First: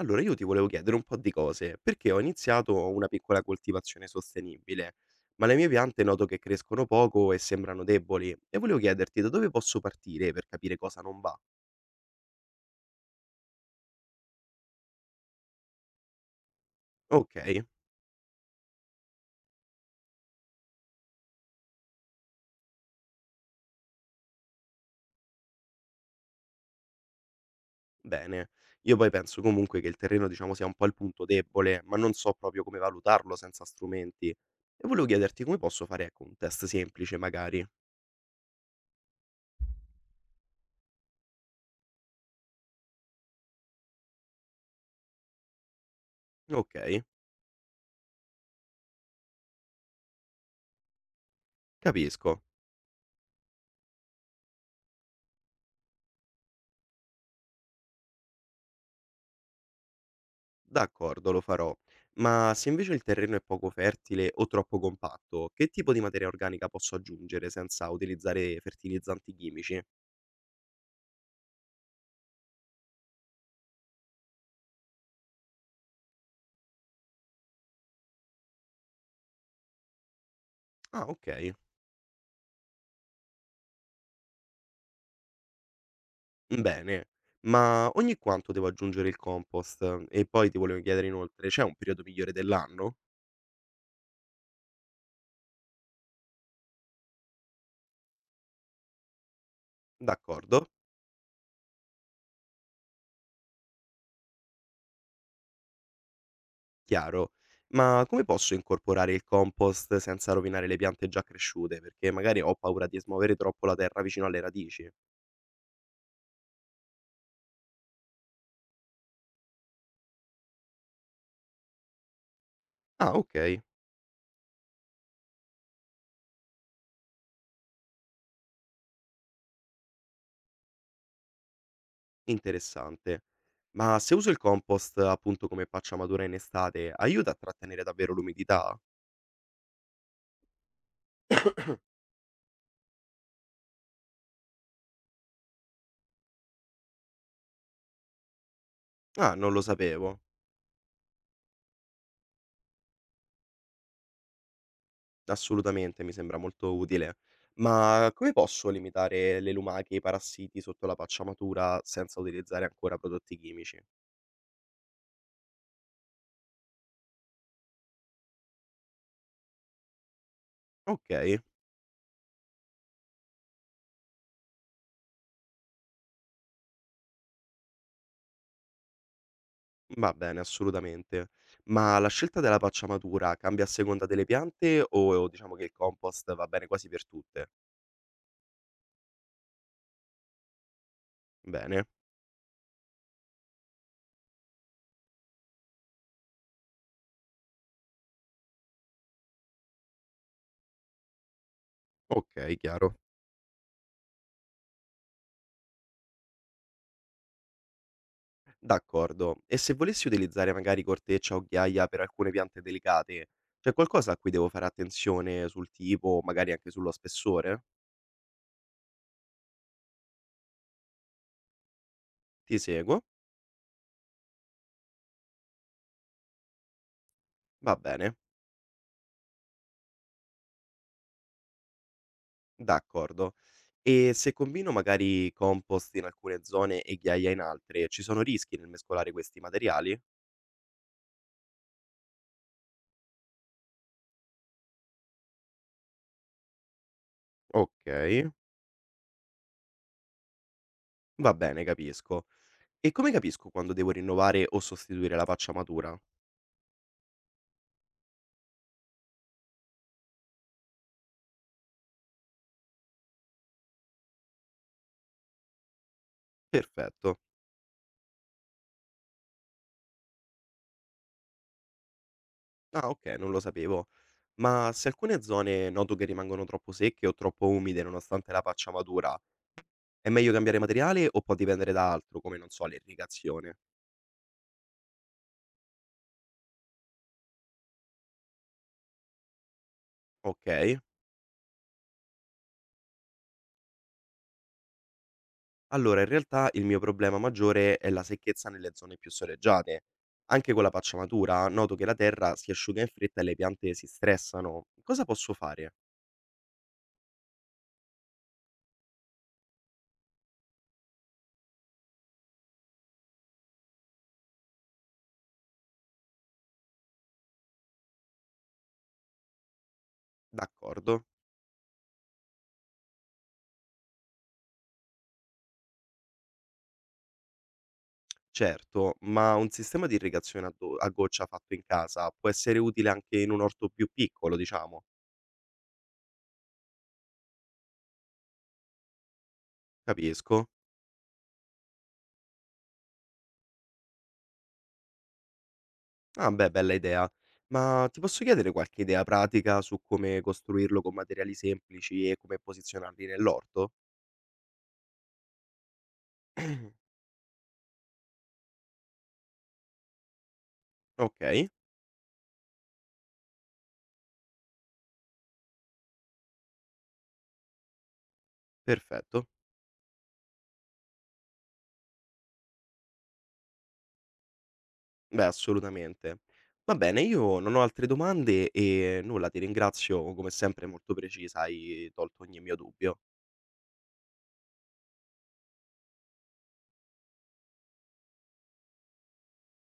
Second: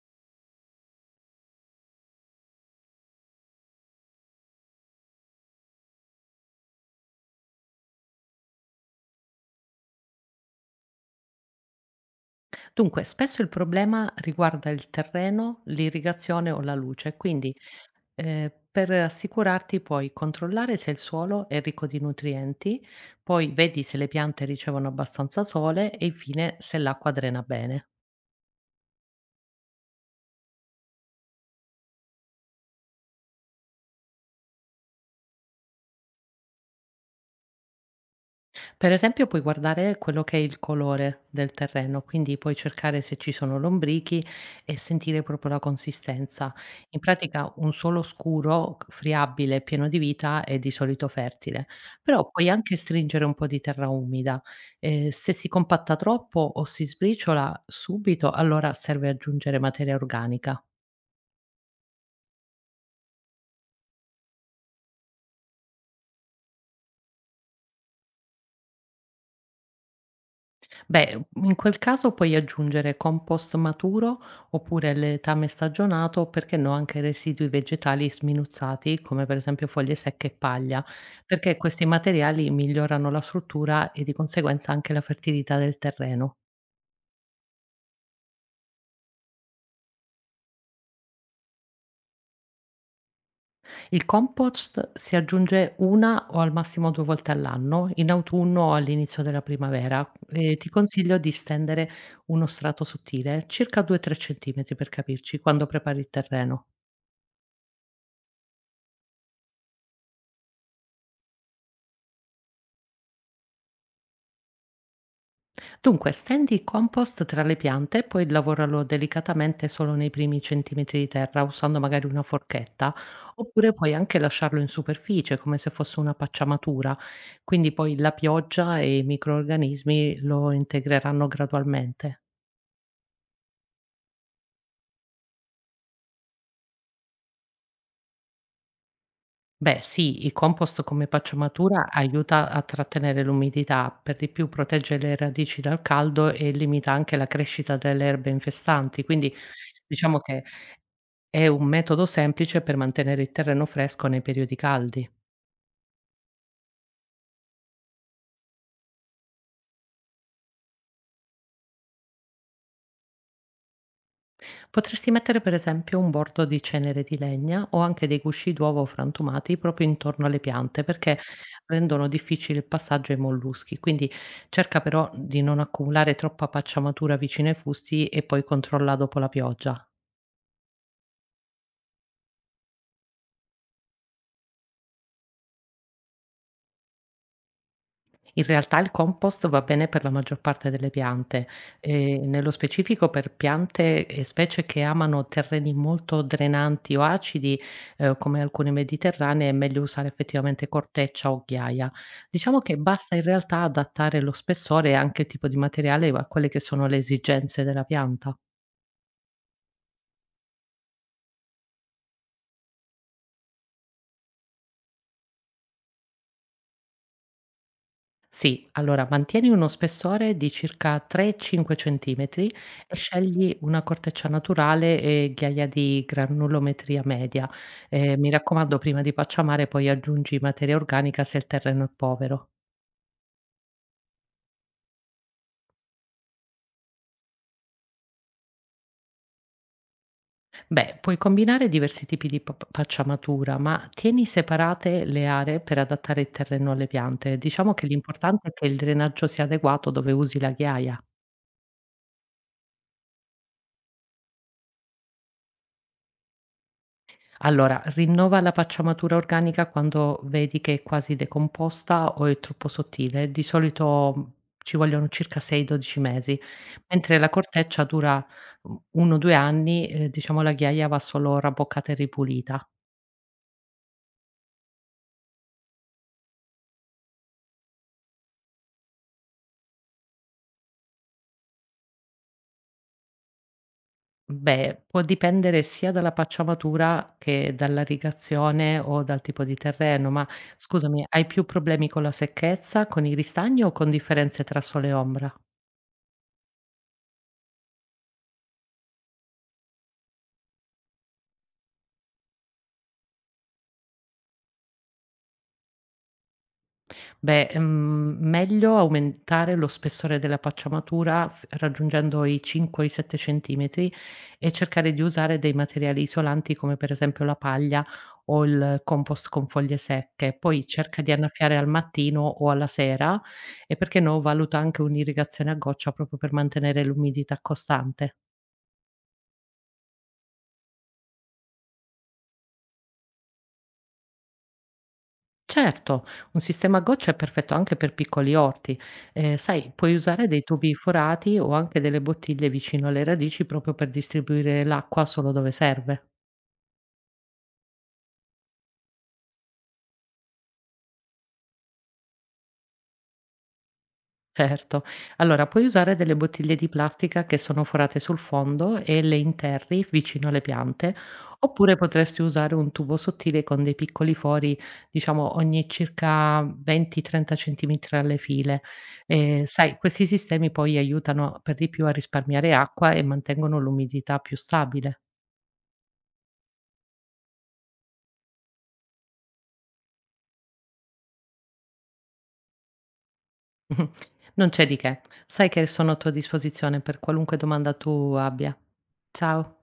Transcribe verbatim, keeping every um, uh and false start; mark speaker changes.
Speaker 1: Allora, io ti volevo chiedere un po' di cose, perché ho iniziato una piccola coltivazione sostenibile, ma le mie piante noto che crescono poco e sembrano deboli, e volevo chiederti da dove posso partire per capire cosa non va.
Speaker 2: Dunque, spesso il problema riguarda il terreno, l'irrigazione o la luce,
Speaker 1: Ok,
Speaker 2: quindi eh, per assicurarti puoi controllare se il suolo è ricco di nutrienti, poi vedi se le piante ricevono abbastanza sole e infine se l'acqua drena bene.
Speaker 1: bene. Io poi penso comunque che il terreno, diciamo, sia un po' il punto debole, ma non so proprio come valutarlo senza strumenti. E volevo chiederti come posso fare, ecco, un test semplice, magari.
Speaker 2: Per esempio puoi guardare quello che è il colore del terreno, quindi puoi cercare se ci sono lombrichi e sentire proprio la consistenza.
Speaker 1: Ok,
Speaker 2: In pratica un suolo scuro, c- friabile, pieno di vita è di solito fertile, però
Speaker 1: capisco.
Speaker 2: puoi anche stringere un po' di terra umida. Eh, se si compatta troppo o si sbriciola subito, allora serve aggiungere materia organica.
Speaker 1: D'accordo, lo farò. Ma se invece il terreno è poco fertile o troppo compatto, che tipo di materia organica posso aggiungere senza utilizzare fertilizzanti chimici?
Speaker 2: Beh, in quel caso puoi aggiungere compost maturo oppure letame stagionato, o perché no anche residui vegetali sminuzzati, come per esempio foglie secche e paglia,
Speaker 1: Ah, ok.
Speaker 2: perché questi materiali migliorano la struttura e di conseguenza anche la fertilità del terreno.
Speaker 1: Bene. Ma ogni quanto devo aggiungere il compost? E poi ti volevo chiedere inoltre, c'è un periodo migliore dell'anno?
Speaker 2: Il compost si aggiunge una o al massimo due volte all'anno, in autunno o all'inizio della primavera. E
Speaker 1: D'accordo,
Speaker 2: ti consiglio di stendere uno strato sottile, circa due tre cm per capirci, quando prepari il terreno.
Speaker 1: chiaro. Ma come posso incorporare il compost senza rovinare le piante già cresciute? Perché magari ho paura di smuovere troppo la terra vicino alle radici.
Speaker 2: Dunque, stendi il compost tra le piante e poi lavoralo delicatamente solo nei primi centimetri di terra, usando magari una forchetta,
Speaker 1: Ah, ok.
Speaker 2: oppure puoi anche lasciarlo in superficie come se fosse una pacciamatura, quindi poi la pioggia e i microrganismi lo integreranno gradualmente.
Speaker 1: Interessante. Ma se uso il compost appunto come paccia matura in estate, aiuta a trattenere davvero l'umidità?
Speaker 2: Beh, sì, il compost come pacciamatura aiuta a trattenere l'umidità, per di più protegge le radici dal caldo e limita anche la crescita delle erbe infestanti, quindi
Speaker 1: Ah, non lo
Speaker 2: diciamo
Speaker 1: sapevo.
Speaker 2: che È un metodo semplice per mantenere il terreno fresco nei periodi caldi.
Speaker 1: Assolutamente, mi sembra molto utile. Ma come posso limitare le lumache e i parassiti sotto la paccia matura senza utilizzare ancora prodotti chimici?
Speaker 2: Potresti mettere per esempio un bordo di cenere di legna o anche dei gusci d'uovo frantumati proprio intorno alle piante
Speaker 1: Ok,
Speaker 2: perché rendono difficile il passaggio ai molluschi. Quindi cerca però di non accumulare troppa pacciamatura vicino ai fusti e poi controlla dopo la pioggia.
Speaker 1: va bene, assolutamente. Ma la scelta della paccia matura cambia a seconda delle piante o diciamo che il compost va bene quasi per tutte?
Speaker 2: In realtà il compost va bene per la maggior parte delle piante,
Speaker 1: Bene,
Speaker 2: ehm, nello specifico per piante e specie che amano terreni molto drenanti o acidi, ehm, come alcune mediterranee è meglio usare effettivamente corteccia o ghiaia.
Speaker 1: ok,
Speaker 2: Diciamo che
Speaker 1: chiaro.
Speaker 2: basta in realtà adattare lo spessore e anche il tipo di materiale a quelle che sono le esigenze della pianta.
Speaker 1: D'accordo. E se volessi utilizzare magari corteccia o ghiaia per alcune piante delicate, c'è qualcosa a cui devo fare attenzione sul tipo, magari anche sullo spessore?
Speaker 2: Sì, allora mantieni uno spessore di circa tre cinque centimetri
Speaker 1: Ti
Speaker 2: e
Speaker 1: seguo?
Speaker 2: scegli una corteccia naturale e ghiaia di granulometria media.
Speaker 1: Va bene,
Speaker 2: Eh, mi raccomando, prima di pacciamare poi aggiungi materia organica se il terreno è povero.
Speaker 1: d'accordo. E se combino magari compost in alcune zone e ghiaia in altre, ci sono rischi nel mescolare questi materiali?
Speaker 2: Beh, puoi combinare diversi tipi di pa- pacciamatura, ma tieni separate le aree per adattare il terreno alle piante.
Speaker 1: Ok,
Speaker 2: Diciamo che l'importante è che il drenaggio sia adeguato dove usi la ghiaia.
Speaker 1: va bene, capisco. E come capisco quando devo rinnovare o sostituire la faccia matura?
Speaker 2: Allora, rinnova la pacciamatura organica quando vedi che è quasi decomposta o è troppo sottile. Di solito mh, ci vogliono circa sei dodici mesi, mentre
Speaker 1: Perfetto.
Speaker 2: la corteccia dura uno o due anni, eh, diciamo la ghiaia va solo rabboccata e ripulita.
Speaker 1: Ah, okay, non lo sapevo. Ma se alcune zone noto che rimangono troppo secche o troppo umide nonostante la faccia matura, è meglio cambiare materiale o può dipendere da altro, come non so, l'irrigazione?
Speaker 2: Beh, può dipendere sia dalla pacciamatura che dall'irrigazione o dal tipo di terreno, ma
Speaker 1: Okay.
Speaker 2: scusami, hai più problemi con la secchezza, con i ristagni o con differenze tra sole e ombra?
Speaker 1: Allora in realtà il mio problema maggiore è la secchezza nelle zone più soleggiate. Anche con la faccia matura noto che la terra si asciuga in fretta e le piante si stressano. Cosa posso fare?
Speaker 2: Beh, mhmm, meglio aumentare lo spessore della pacciamatura f raggiungendo i cinque o i sette centimetri e cercare di usare dei materiali isolanti come per esempio la paglia o il compost con foglie secche. Poi cerca
Speaker 1: D'accordo.
Speaker 2: di annaffiare al mattino o alla sera e perché no, valuta anche un'irrigazione a goccia proprio per mantenere l'umidità costante.
Speaker 1: Certo, ma un sistema di irrigazione a do a goccia fatto in casa può essere utile anche in un orto più piccolo, diciamo?
Speaker 2: Certo, un sistema a goccia è perfetto anche per piccoli orti. Ehm, sai, puoi usare dei
Speaker 1: Capisco.
Speaker 2: tubi forati o anche delle bottiglie vicino alle radici proprio per distribuire l'acqua solo dove serve.
Speaker 1: Ah beh, bella idea. Ma ti posso chiedere qualche idea pratica su come costruirlo con materiali semplici e come posizionarli nell'orto?
Speaker 2: Certo. Allora, puoi usare delle bottiglie di plastica che sono forate sul fondo e le interri vicino alle piante,
Speaker 1: Ok,
Speaker 2: oppure potresti usare un tubo sottile con dei piccoli fori, diciamo ogni circa venti trenta centimetri alle file.
Speaker 1: perfetto.
Speaker 2: E, sai, questi sistemi poi aiutano per di più a risparmiare acqua e mantengono l'umidità più stabile.
Speaker 1: Beh, assolutamente. Va bene, io non ho altre domande e nulla, ti ringrazio come sempre molto precisa, hai tolto ogni mio dubbio.
Speaker 2: Non c'è di che. Sai che sono a tua disposizione per qualunque domanda tu abbia. Ciao.